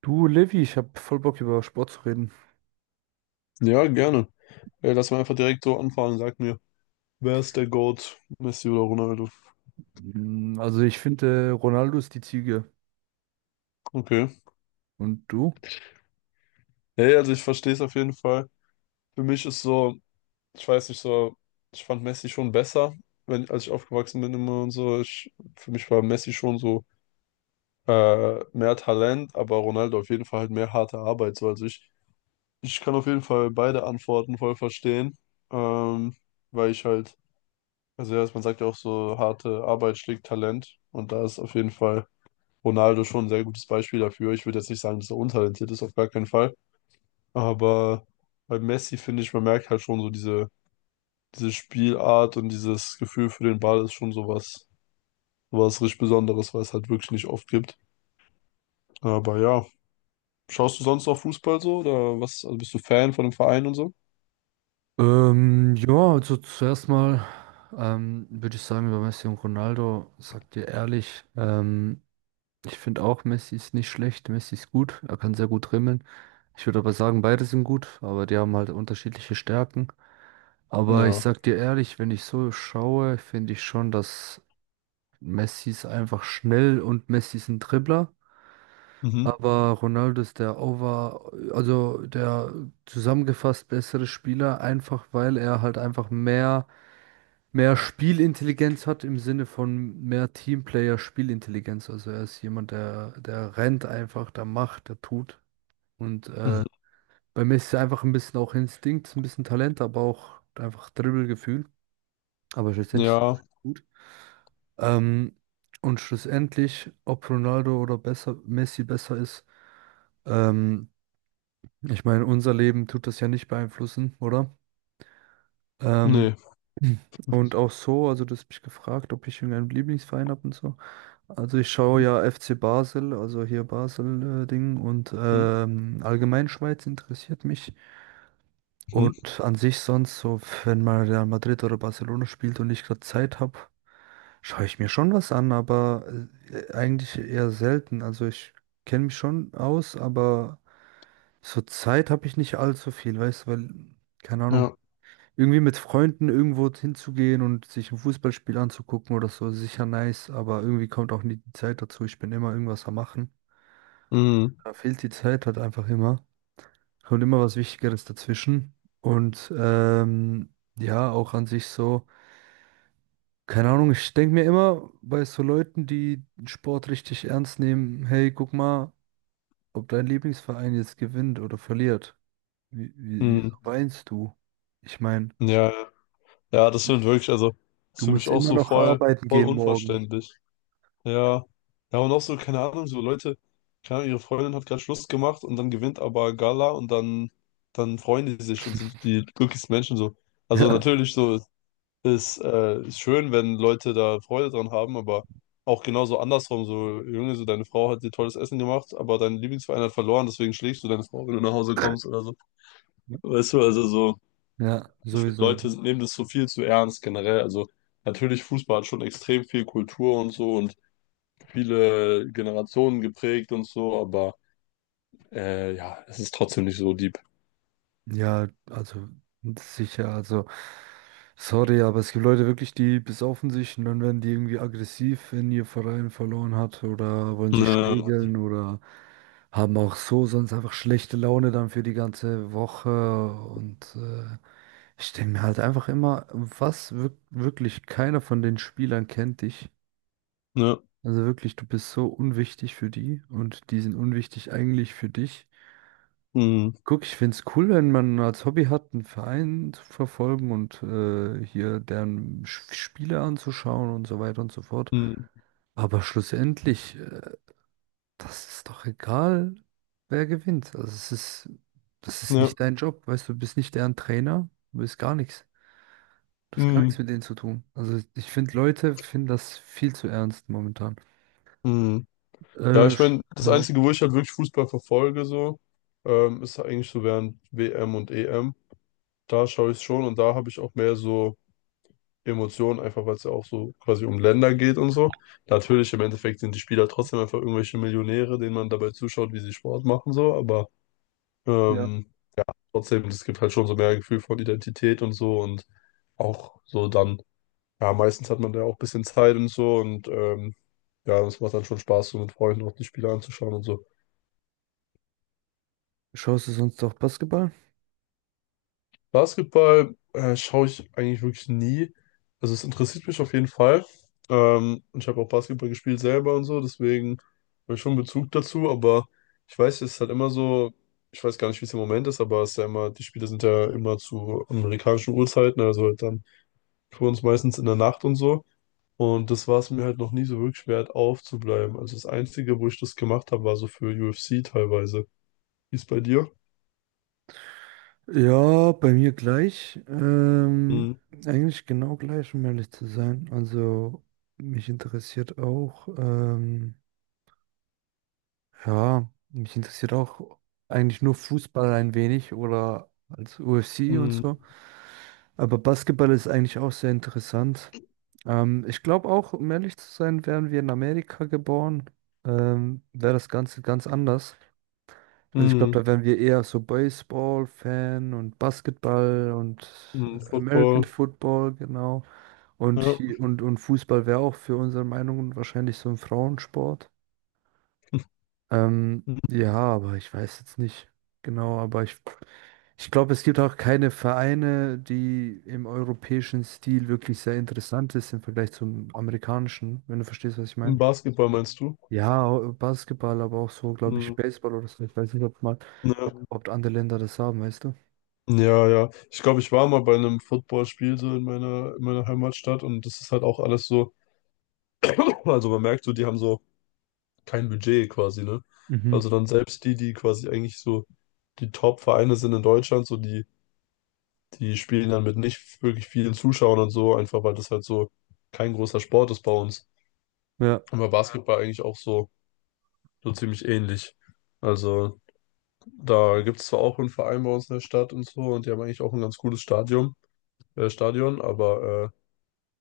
Du, Levi, ich habe voll Bock über Sport zu reden. Ja, gerne. Lass mal einfach direkt so anfangen. Sag mir, wer ist der GOAT? Messi oder Ronaldo? Mm, also ich finde, Ronaldo ist die Ziege. Okay. Und du? Hey, also ich verstehe es auf jeden Fall. Für mich ist so, ich weiß nicht so, ich fand Messi schon besser, wenn, als ich aufgewachsen bin immer und so. Ich, für mich war Messi schon so mehr Talent, aber Ronaldo auf jeden Fall halt mehr harte Arbeit. So, also ich kann auf jeden Fall beide Antworten voll verstehen, ähm, weil ich halt, also ja, man sagt ja auch so, harte Arbeit schlägt Talent und da ist auf jeden Fall Ronaldo schon ein sehr gutes Beispiel dafür. Ich würde jetzt nicht sagen, dass er untalentiert ist, auf gar keinen Fall. Aber bei Messi finde ich, man merkt halt schon so diese Spielart und dieses Gefühl für den Ball ist schon sowas richtig Besonderes, was es halt wirklich nicht oft gibt. Aber ja, schaust du sonst auch Fußball so oder was? Also bist du Fan von einem Verein und so? Ja, also zuerst mal würde ich sagen, über Messi und Ronaldo, sagt dir ehrlich, ich finde auch, Messi ist nicht schlecht, Messi ist gut, er kann sehr gut dribbeln. Ich würde aber sagen, beide sind gut, aber die haben halt unterschiedliche Stärken. Aber ich Ja. sag dir ehrlich, wenn ich so schaue, finde ich schon, dass Messi ist einfach schnell und Messi ist ein Dribbler. Mhm. Aber Ronaldo ist der over, also der zusammengefasst bessere Spieler, einfach weil er halt einfach mehr Spielintelligenz hat im Sinne von mehr Teamplayer-Spielintelligenz. Also er ist jemand, der rennt einfach, der macht, der tut. Und Mhm. bei Messi ist einfach ein bisschen auch Instinkt, ein bisschen Talent, aber auch einfach Dribbelgefühl. Aber schlussendlich sind Ja. beide gut. Ähm, und schlussendlich, ob Ronaldo oder besser, Messi besser ist, ähm, ich meine, unser Leben tut das ja nicht beeinflussen, oder? Ähm, Nee. und auch so, also du hast mich gefragt, ob ich irgendeinen Lieblingsverein habe und so. Also ich schaue ja FC Basel, also hier Basel-Ding und Mhm. Allgemein Schweiz interessiert mich. Mhm. Und an sich sonst, so wenn mal Real Madrid oder Barcelona spielt und ich gerade Zeit habe, schaue ich mir schon was an, aber eigentlich eher selten. Also ich kenne mich schon aus, aber so Zeit habe ich nicht allzu viel, weißt du, weil, keine Ahnung, Ja. irgendwie mit Freunden irgendwo hinzugehen und sich ein Fußballspiel anzugucken oder so, ist sicher nice, aber irgendwie kommt auch nie die Zeit dazu. Ich bin immer irgendwas am Machen. Mhm. Da fehlt die Zeit halt einfach immer. Kommt immer was Wichtigeres dazwischen. Und ja, auch an sich so. Keine Ahnung, ich denke mir immer bei so Leuten, die den Sport richtig ernst nehmen, hey, guck mal, ob dein Lieblingsverein jetzt gewinnt oder verliert. Wieso Mhm. weinst du? Ich meine, Ja. Ja, das sind wirklich, also, das ist du für mich musst auch immer so noch voll, arbeiten voll gehen morgen. unverständlich. Ja, ja, und auch so, keine Ahnung, so Leute, keine Ahnung, ihre Freundin hat gerade Schluss gemacht und dann gewinnt aber Gala und dann, dann freuen die sich und sind die glücklichsten Menschen so. Also natürlich so ist, ist schön, wenn Leute da Freude dran haben, aber auch genauso andersrum, so, Junge, so deine Frau hat dir tolles Essen gemacht, aber dein Lieblingsverein hat verloren, deswegen schlägst du deine Frau, wenn du nach Hause kommst oder so. Ja, Weißt du, also so, ja, ich finde, sowieso. Leute nehmen das so viel zu ernst generell. Also natürlich, Fußball hat schon extrem viel Kultur und so und viele Generationen geprägt und so, aber ja, es ist trotzdem nicht so deep. Ja, also sicher, also sorry, aber es gibt Leute wirklich, die besaufen sich und dann werden die irgendwie aggressiv, wenn ihr Verein verloren hat oder wollen sich Ne, schlägeln oder haben auch so sonst einfach schlechte Laune dann für die ganze Woche und ich denke mir halt einfach immer, was wirklich keiner von den Spielern kennt dich. ne, Also wirklich, du bist so unwichtig für die und die sind unwichtig eigentlich für dich. mm, Guck, ich find's cool, wenn man als Hobby hat, einen Verein zu verfolgen und hier deren Spiele anzuschauen und so weiter und so fort. mm, Aber schlussendlich, das ist doch egal, wer gewinnt. Also es ist, das ist ne, nicht dein Job, weißt du, du bist nicht deren Trainer, du bist gar nichts. Du hast gar mm, nichts mit denen zu tun. Also ich finde, Leute finden das viel zu ernst momentan. mm. Ja, Äh, ich sch- meine, das ja. Einzige, wo ich halt wirklich Fußball verfolge, so, ist eigentlich so während WM und EM. Da schaue ich schon und da habe ich auch mehr so Emotionen, einfach weil es ja auch so quasi um Länder geht und so. Natürlich, im Endeffekt sind die Spieler trotzdem einfach irgendwelche Millionäre, denen man dabei zuschaut, wie sie Sport machen, so, aber Ja. ähm, trotzdem, es gibt halt schon so mehr Gefühl von Identität und so und auch so dann, ja, meistens hat man da auch ein bisschen Zeit und so und ja, das macht dann schon Spaß, so mit Freunden auch die Spiele anzuschauen und so. Schaust du sonst auch Basketball? Basketball schaue ich eigentlich wirklich nie. Also es interessiert mich auf jeden Fall. Und ich habe auch Basketball gespielt selber und so, deswegen habe ich schon Bezug dazu, aber ich weiß, es ist halt immer so, ich weiß gar nicht, wie es im Moment ist, aber es ist ja immer, die Spiele sind ja immer zu amerikanischen Uhrzeiten, also halt dann für uns meistens in der Nacht und so. Und das war es mir halt noch nie so wirklich wert, aufzubleiben. Also das Einzige, wo ich das gemacht habe, war so für UFC teilweise. Wie ist bei dir? Ja, bei mir gleich. Mm, Eigentlich genau gleich, um ehrlich zu sein. Also mich interessiert auch, ja, mich interessiert auch eigentlich nur Fußball ein wenig oder als UFC und mm, so. Aber Basketball ist eigentlich auch sehr interessant. Ich glaube auch, um ehrlich zu sein, wären wir in Amerika geboren, wäre das Ganze ganz anders. Also ich glaube, mm, da wären wir eher so Baseball-Fan und Basketball und mm, American Football. Football, genau. Und, Ja. hier, und Fußball wäre auch für unsere Meinungen wahrscheinlich so ein Frauensport. Mm, Ja, aber ich weiß jetzt nicht genau, aber ich glaube, es gibt auch keine Vereine, die im europäischen Stil wirklich sehr interessant ist im Vergleich zum amerikanischen, wenn du verstehst, was ich im meine. Basketball meinst du? Ja, Basketball, aber auch so, glaube ich, Mm, Baseball oder so. Ich weiß nicht, ob mal, ja. ob andere Länder das haben, weißt du? Ja, ja. Ich glaube, ich war mal bei einem Footballspiel so in in meiner Heimatstadt und das ist halt auch alles so. Also man merkt so, die haben so kein Budget quasi, ne? Mhm. Also dann selbst die quasi eigentlich so die Top-Vereine sind in Deutschland, so die spielen dann mit nicht wirklich vielen Zuschauern und so, einfach weil das halt so kein großer Sport ist bei uns. Ja. Aber ja. Basketball eigentlich auch so, so ziemlich ähnlich. Also da gibt es zwar auch einen Verein bei uns in der Stadt und so und die haben eigentlich auch ein ganz cooles Stadion, aber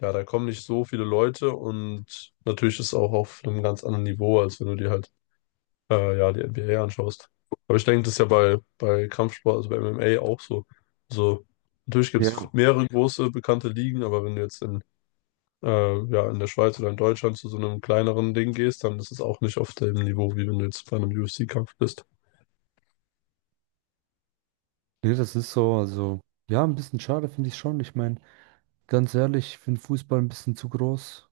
ja, da kommen nicht so viele Leute und natürlich ist es auch auf einem ganz anderen Niveau, als wenn du dir halt ja, die NBA anschaust. Aber ich denke, das ist ja bei Kampfsport, also bei MMA auch so. So, natürlich gibt es Ja. mehrere große bekannte Ligen, aber wenn du jetzt in ja, in der Schweiz oder in Deutschland zu so einem kleineren Ding gehst, dann ist es auch nicht auf dem Niveau, wie wenn du jetzt bei einem UFC-Kampf bist. Nee, das ist so. Also, ja, ein bisschen schade finde ich schon. Ich meine, ganz ehrlich, ich finde Fußball ein bisschen zu groß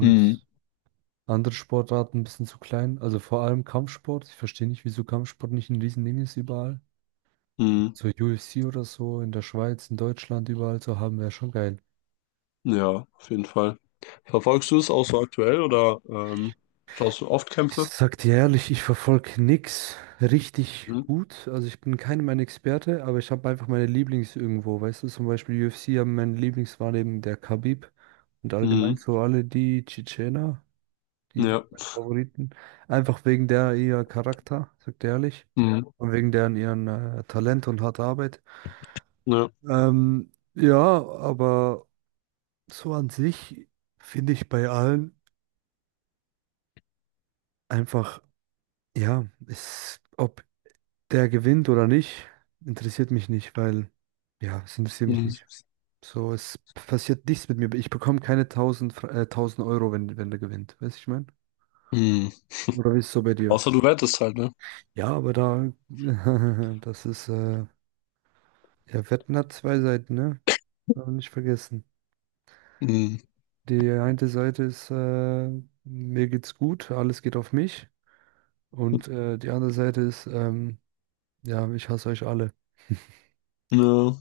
Mhm. andere Sportarten ein bisschen zu klein. Also vor allem Kampfsport. Ich verstehe nicht, wieso Kampfsport nicht ein Riesending ist überall. Mhm. So UFC oder so in der Schweiz, in Deutschland, überall zu haben, wäre schon geil. Ja, auf jeden Fall. Verfolgst du es auch so aktuell oder schaust du oft Ich Kämpfe? sag dir ehrlich, ich verfolge nix richtig Mhm. gut. Also ich bin keinem ein Experte, aber ich habe einfach meine Lieblings irgendwo. Weißt du, zum Beispiel UFC haben meine Lieblings war eben der Khabib und Mhm. allgemein so alle die Tschetschener, die waren Ja. meine Favoriten. Einfach wegen der ihr Charakter, sag dir ehrlich. Mhm. Und wegen deren ihren Talent und harter Arbeit. Ja. Ja, aber so an sich finde ich bei allen einfach, ja, ist, ob der gewinnt oder nicht, interessiert mich nicht, weil, ja, es interessiert mich Mhm. nicht. So, es passiert nichts mit mir. Ich bekomme keine 1000 Euro, wenn der gewinnt. Weißt du, ich meine? Mhm. Oder wie ist es so bei dir? Außer du wettest halt, ne? Ja, aber da, das ist, ja, Wetten hat zwei Seiten, ne? Darf man nicht vergessen. Mhm. Die eine Seite ist, mir geht's gut, alles geht auf mich. Und die andere Seite ist, ja, ich hasse euch alle. Ja.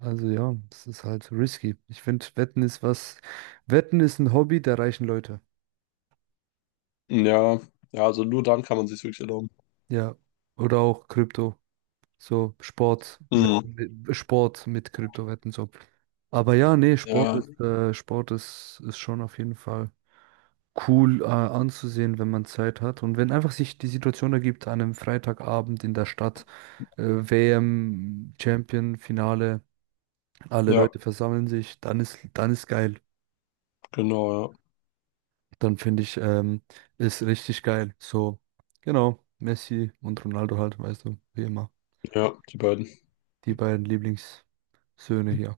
Also ja, das ist halt risky. Ich finde, Wetten ist was. Wetten ist ein Hobby der reichen Leute. Ja. Ja, also nur dann kann man sich wirklich erlauben. Ja. Oder auch Krypto. So Sport, Mhm. Wetten, Sport mit Kryptowetten so. Aber ja, nee, Ja. Sport ist, ist schon auf jeden Fall cool, anzusehen, wenn man Zeit hat. Und wenn einfach sich die Situation ergibt, an einem Freitagabend in der Stadt, äh, WM, Champion, Finale, alle Ja, Leute versammeln sich, dann ist geil. genau, Dann finde ich, ist richtig geil. So, genau, Messi und Ronaldo halt, weißt du, wie immer. ja. Ja, die beiden. Die beiden Lieblingssöhne hier.